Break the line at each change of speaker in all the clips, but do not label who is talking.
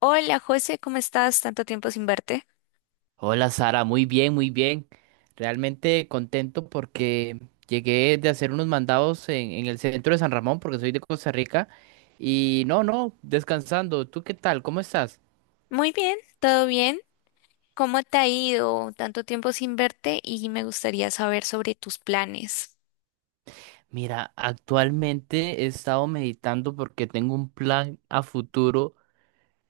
Hola José, ¿cómo estás? Tanto tiempo sin verte.
Hola Sara, muy bien, muy bien. Realmente contento porque llegué de hacer unos mandados en el centro de San Ramón, porque soy de Costa Rica. Y no, no, descansando. ¿Tú qué tal? ¿Cómo estás?
Muy bien, todo bien. ¿Cómo te ha ido? Tanto tiempo sin verte y me gustaría saber sobre tus planes.
Mira, actualmente he estado meditando porque tengo un plan a futuro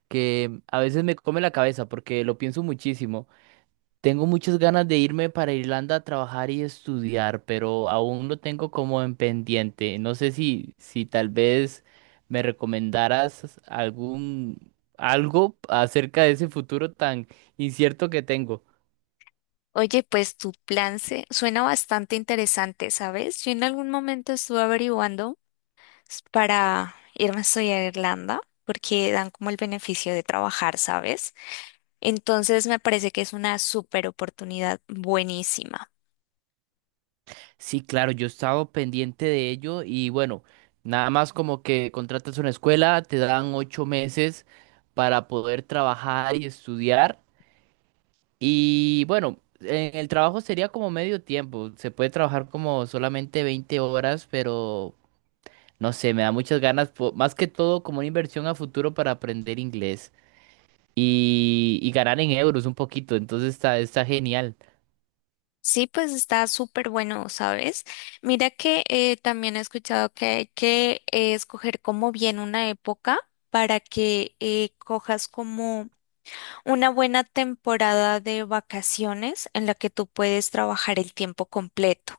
que a veces me come la cabeza porque lo pienso muchísimo. Tengo muchas ganas de irme para Irlanda a trabajar y estudiar, pero aún lo tengo como en pendiente. No sé si tal vez me recomendaras algún algo acerca de ese futuro tan incierto que tengo.
Oye, pues tu plan se suena bastante interesante, ¿sabes? Yo en algún momento estuve averiguando para irme a estudiar a Irlanda porque dan como el beneficio de trabajar, ¿sabes? Entonces me parece que es una súper oportunidad buenísima.
Sí, claro, yo he estado pendiente de ello y bueno, nada más como que contratas una escuela, te dan 8 meses para poder trabajar y estudiar. Y bueno, en el trabajo sería como medio tiempo. Se puede trabajar como solamente 20 horas, pero no sé, me da muchas ganas, más que todo como una inversión a futuro para aprender inglés y ganar en euros un poquito. Entonces está genial.
Sí, pues está súper bueno, ¿sabes? Mira que también he escuchado que hay que escoger como bien una época para que cojas como una buena temporada de vacaciones en la que tú puedes trabajar el tiempo completo.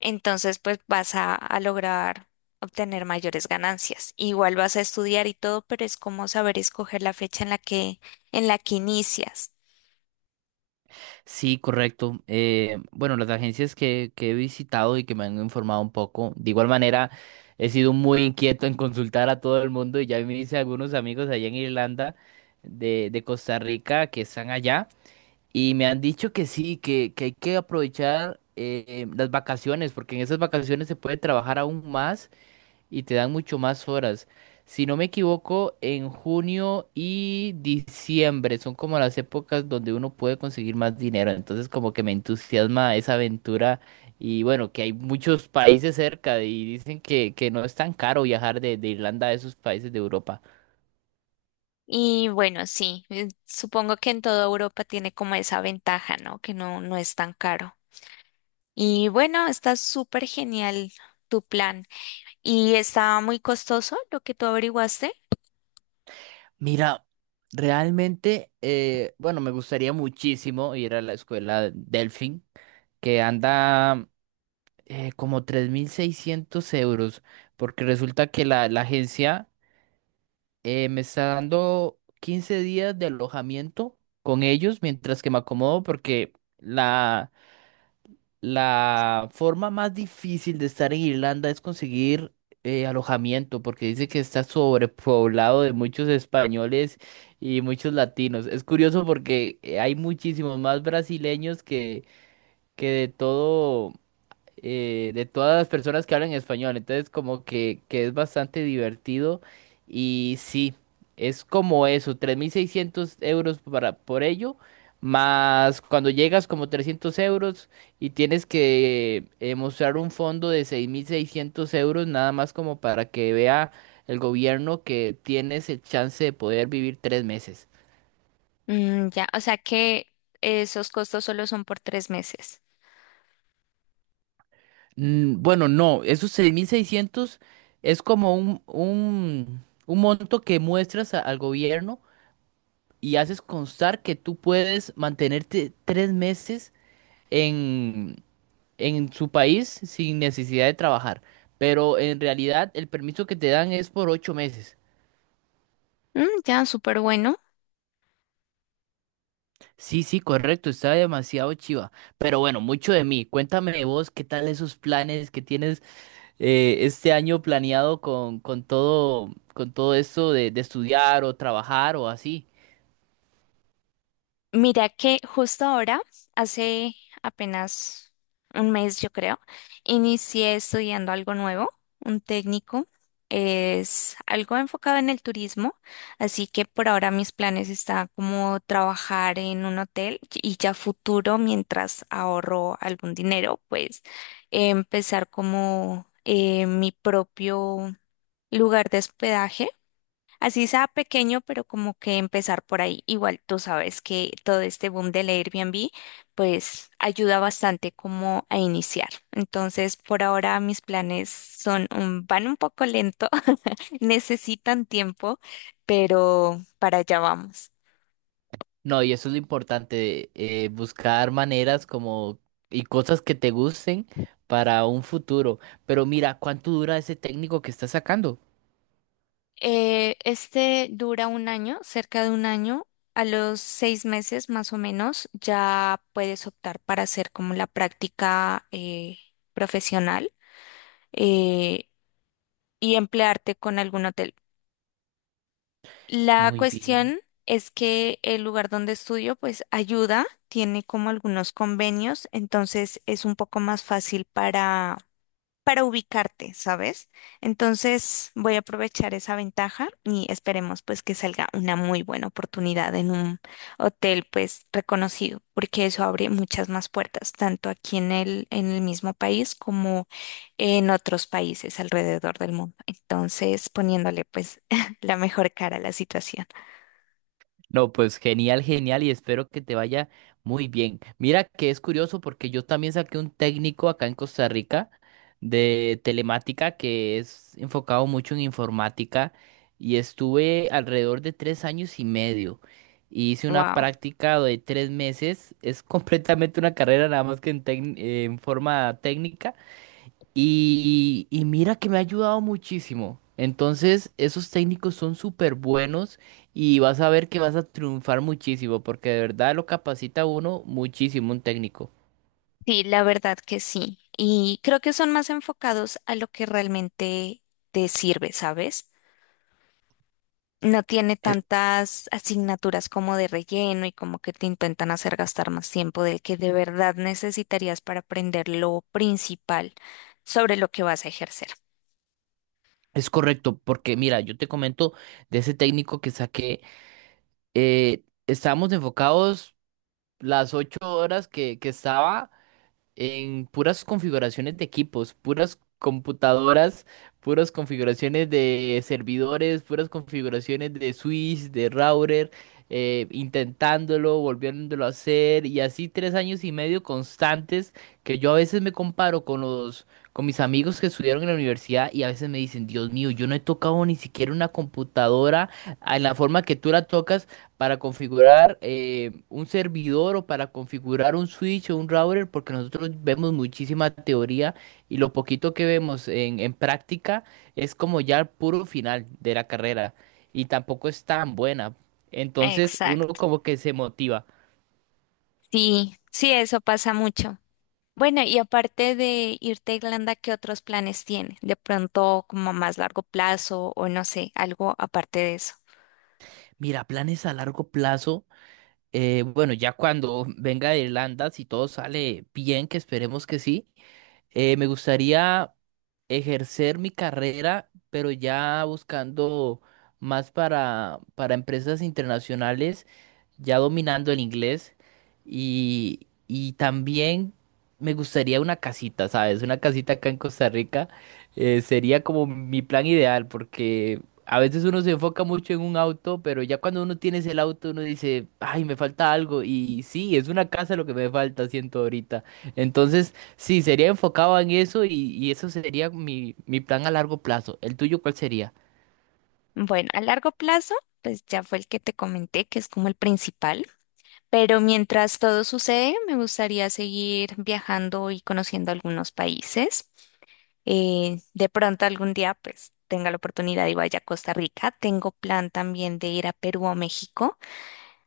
Entonces, pues vas a lograr obtener mayores ganancias. Igual vas a estudiar y todo, pero es como saber escoger la fecha en la que inicias.
Sí, correcto. Bueno, las agencias que he visitado y que me han informado un poco, de igual manera, he sido muy inquieto en consultar a todo el mundo y ya me hice algunos amigos allá en Irlanda de Costa Rica que están allá. Y me han dicho que sí, que hay que aprovechar las vacaciones, porque en esas vacaciones se puede trabajar aún más y te dan mucho más horas. Si no me equivoco, en junio y diciembre son como las épocas donde uno puede conseguir más dinero. Entonces como que me entusiasma esa aventura y bueno, que hay muchos países cerca y dicen que no es tan caro viajar de Irlanda a esos países de Europa.
Y bueno, sí, supongo que en toda Europa tiene como esa ventaja, ¿no? Que no es tan caro. Y bueno, está súper genial tu plan. ¿Y está muy costoso lo que tú averiguaste?
Mira, realmente, bueno, me gustaría muchísimo ir a la escuela Delfin, que anda como 3.600 euros, porque resulta que la agencia me está dando 15 días de alojamiento con ellos mientras que me acomodo, porque la, la forma más difícil de estar en Irlanda es conseguir alojamiento, porque dice que está sobrepoblado de muchos españoles y muchos latinos. Es curioso porque hay muchísimos más brasileños que de todo de todas las personas que hablan español. Entonces, como que es bastante divertido. Y sí, es como eso, 3.600 euros por ello. Más cuando llegas como 300 euros y tienes que mostrar un fondo de 6.600 euros, nada más como para que vea el gobierno que tienes el chance de poder vivir 3 meses.
Ya, o sea que esos costos solo son por tres meses.
Bueno, no, esos 6.600 es como un monto que muestras al gobierno y haces constar que tú puedes mantenerte 3 meses en, en su país sin necesidad de trabajar. Pero en realidad el permiso que te dan es por 8 meses.
Ya, súper bueno.
Sí, sí, correcto, está demasiado chiva. Pero bueno, mucho de mí. Cuéntame vos, ¿qué tal esos planes que tienes este año planeado con todo, con todo esto de estudiar o trabajar o así.
Mira que justo ahora, hace apenas un mes yo creo, inicié estudiando algo nuevo, un técnico. Es algo enfocado en el turismo, así que por ahora mis planes están como trabajar en un hotel y ya futuro, mientras ahorro algún dinero, pues empezar como mi propio lugar de hospedaje. Así sea pequeño, pero como que empezar por ahí. Igual tú sabes que todo este boom del Airbnb, pues ayuda bastante como a iniciar. Entonces, por ahora mis planes son van un poco lento, necesitan tiempo, pero para allá vamos.
No, y eso es lo importante, buscar maneras como y cosas que te gusten para un futuro. Pero mira, ¿cuánto dura ese técnico que estás sacando?
Este dura un año, cerca de un año. A los seis meses más o menos ya puedes optar para hacer como la práctica profesional. Eh, y emplearte con algún hotel. La
Muy bien.
cuestión es que el lugar donde estudio pues ayuda, tiene como algunos convenios, entonces es un poco más fácil para ubicarte, ¿sabes? Entonces voy a aprovechar esa ventaja y esperemos pues que salga una muy buena oportunidad en un hotel pues reconocido, porque eso abre muchas más puertas, tanto aquí en el mismo país como en otros países alrededor del mundo. Entonces poniéndole pues la mejor cara a la situación.
No, pues genial, genial y espero que te vaya muy bien. Mira que es curioso porque yo también saqué un técnico acá en Costa Rica de telemática que es enfocado mucho en informática y estuve alrededor de 3 años y medio. Y hice una
Wow.
práctica de 3 meses, es completamente una carrera nada más que en forma técnica y mira que me ha ayudado muchísimo. Entonces, esos técnicos son súper buenos y vas a ver que vas a triunfar muchísimo, porque de verdad lo capacita a uno muchísimo un técnico.
Sí, la verdad que sí. Y creo que son más enfocados a lo que realmente te sirve, ¿sabes? No tiene
Es,
tantas asignaturas como de relleno y como que te intentan hacer gastar más tiempo del que de verdad necesitarías para aprender lo principal sobre lo que vas a ejercer.
es correcto, porque mira, yo te comento de ese técnico que saqué, estábamos enfocados las 8 horas que estaba. En puras configuraciones de equipos, puras computadoras, puras configuraciones de servidores, puras configuraciones de switch, de router, intentándolo, volviéndolo a hacer, y así 3 años y medio constantes que yo a veces me comparo con con mis amigos que estudiaron en la universidad y a veces me dicen, Dios mío, yo no he tocado ni siquiera una computadora en la forma que tú la tocas para configurar un servidor o para configurar un switch o un router, porque nosotros vemos muchísima teoría y lo poquito que vemos en práctica es como ya el puro final de la carrera y tampoco es tan buena. Entonces uno
Exacto.
como que se motiva.
Sí, sí, eso pasa mucho. Bueno, y aparte de irte a Irlanda, ¿qué otros planes tiene? De pronto, como a más largo plazo o no sé, algo aparte de eso.
Mira, planes a largo plazo. Bueno, ya cuando venga de Irlanda, si todo sale bien, que esperemos que sí, me gustaría ejercer mi carrera, pero ya buscando más para empresas internacionales, ya dominando el inglés. Y también me gustaría una casita, ¿sabes? Una casita acá en Costa Rica sería como mi plan ideal, porque a veces uno se enfoca mucho en un auto, pero ya cuando uno tiene el auto, uno dice, ay, me falta algo. Y sí, es una casa lo que me falta, siento ahorita. Entonces... Sí, sería enfocado en eso y eso sería mi plan a largo plazo. ¿El tuyo cuál sería?
Bueno, a largo plazo, pues ya fue el que te comenté, que es como el principal. Pero mientras todo sucede, me gustaría seguir viajando y conociendo algunos países. De pronto algún día, pues tenga la oportunidad y vaya a Costa Rica. Tengo plan también de ir a Perú o México.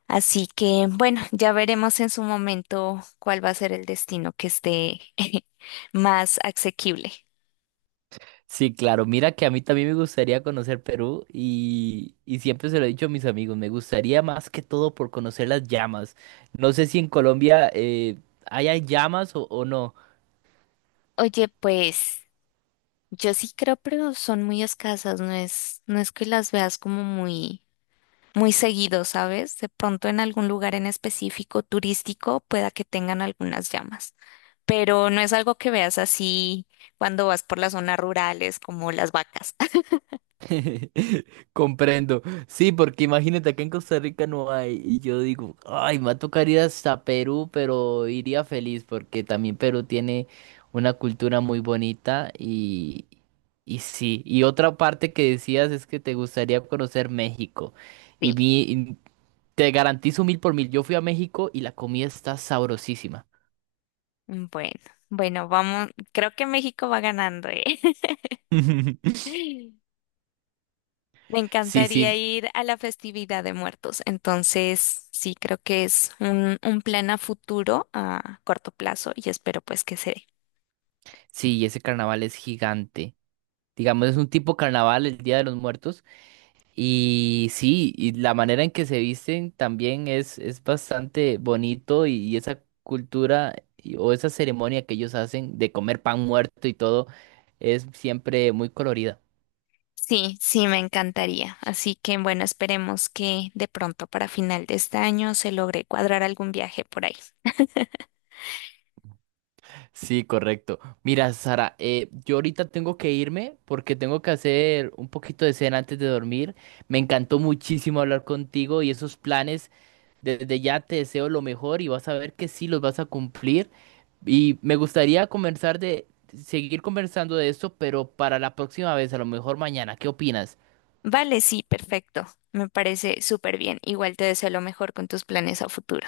Así que, bueno, ya veremos en su momento cuál va a ser el destino que esté más asequible.
Sí, claro, mira que a mí también me gustaría conocer Perú y siempre se lo he dicho a mis amigos, me gustaría más que todo por conocer las llamas. No sé si en Colombia haya llamas o no.
Oye, pues. Yo sí creo, pero son muy escasas, no es que las veas como muy, muy seguido, ¿sabes? De pronto en algún lugar en específico turístico pueda que tengan algunas llamas, pero no es algo que veas así cuando vas por las zonas rurales como las vacas.
Comprendo. Sí, porque imagínate, acá en Costa Rica no hay. Y yo digo, ay, me va a tocar ir hasta Perú, pero iría feliz porque también Perú tiene una cultura muy bonita y sí. Y otra parte que decías es que te gustaría conocer México. Y
Sí.
mi, y te garantizo mil por mil, yo fui a México y la comida está sabrosísima.
Bueno, bueno, vamos, creo que México va ganando, ¿eh? Me
Sí,
encantaría
sí,
ir a la festividad de muertos. Entonces, sí, creo que es un plan a futuro, a corto plazo, y espero pues que se dé.
sí, y ese carnaval es gigante. Digamos, es un tipo carnaval el Día de los Muertos. Y sí, y la manera en que se visten también es bastante bonito y esa cultura o esa ceremonia que ellos hacen de comer pan muerto y todo es siempre muy colorida.
Sí, sí, me encantaría. Así que, bueno, esperemos que de pronto para final de este año se logre cuadrar algún viaje por ahí.
Sí, correcto. Mira, Sara, yo ahorita tengo que irme porque tengo que hacer un poquito de cena antes de dormir. Me encantó muchísimo hablar contigo y esos planes. Desde ya te deseo lo mejor y vas a ver que sí los vas a cumplir. Y me gustaría conversar de seguir conversando de esto, pero para la próxima vez, a lo mejor mañana. ¿Qué opinas?
Vale, sí, perfecto. Me parece súper bien. Igual te deseo lo mejor con tus planes a futuro.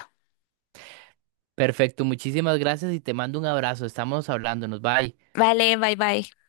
Perfecto, muchísimas gracias y te mando un abrazo. Estamos hablándonos. Bye.
Vale, bye bye.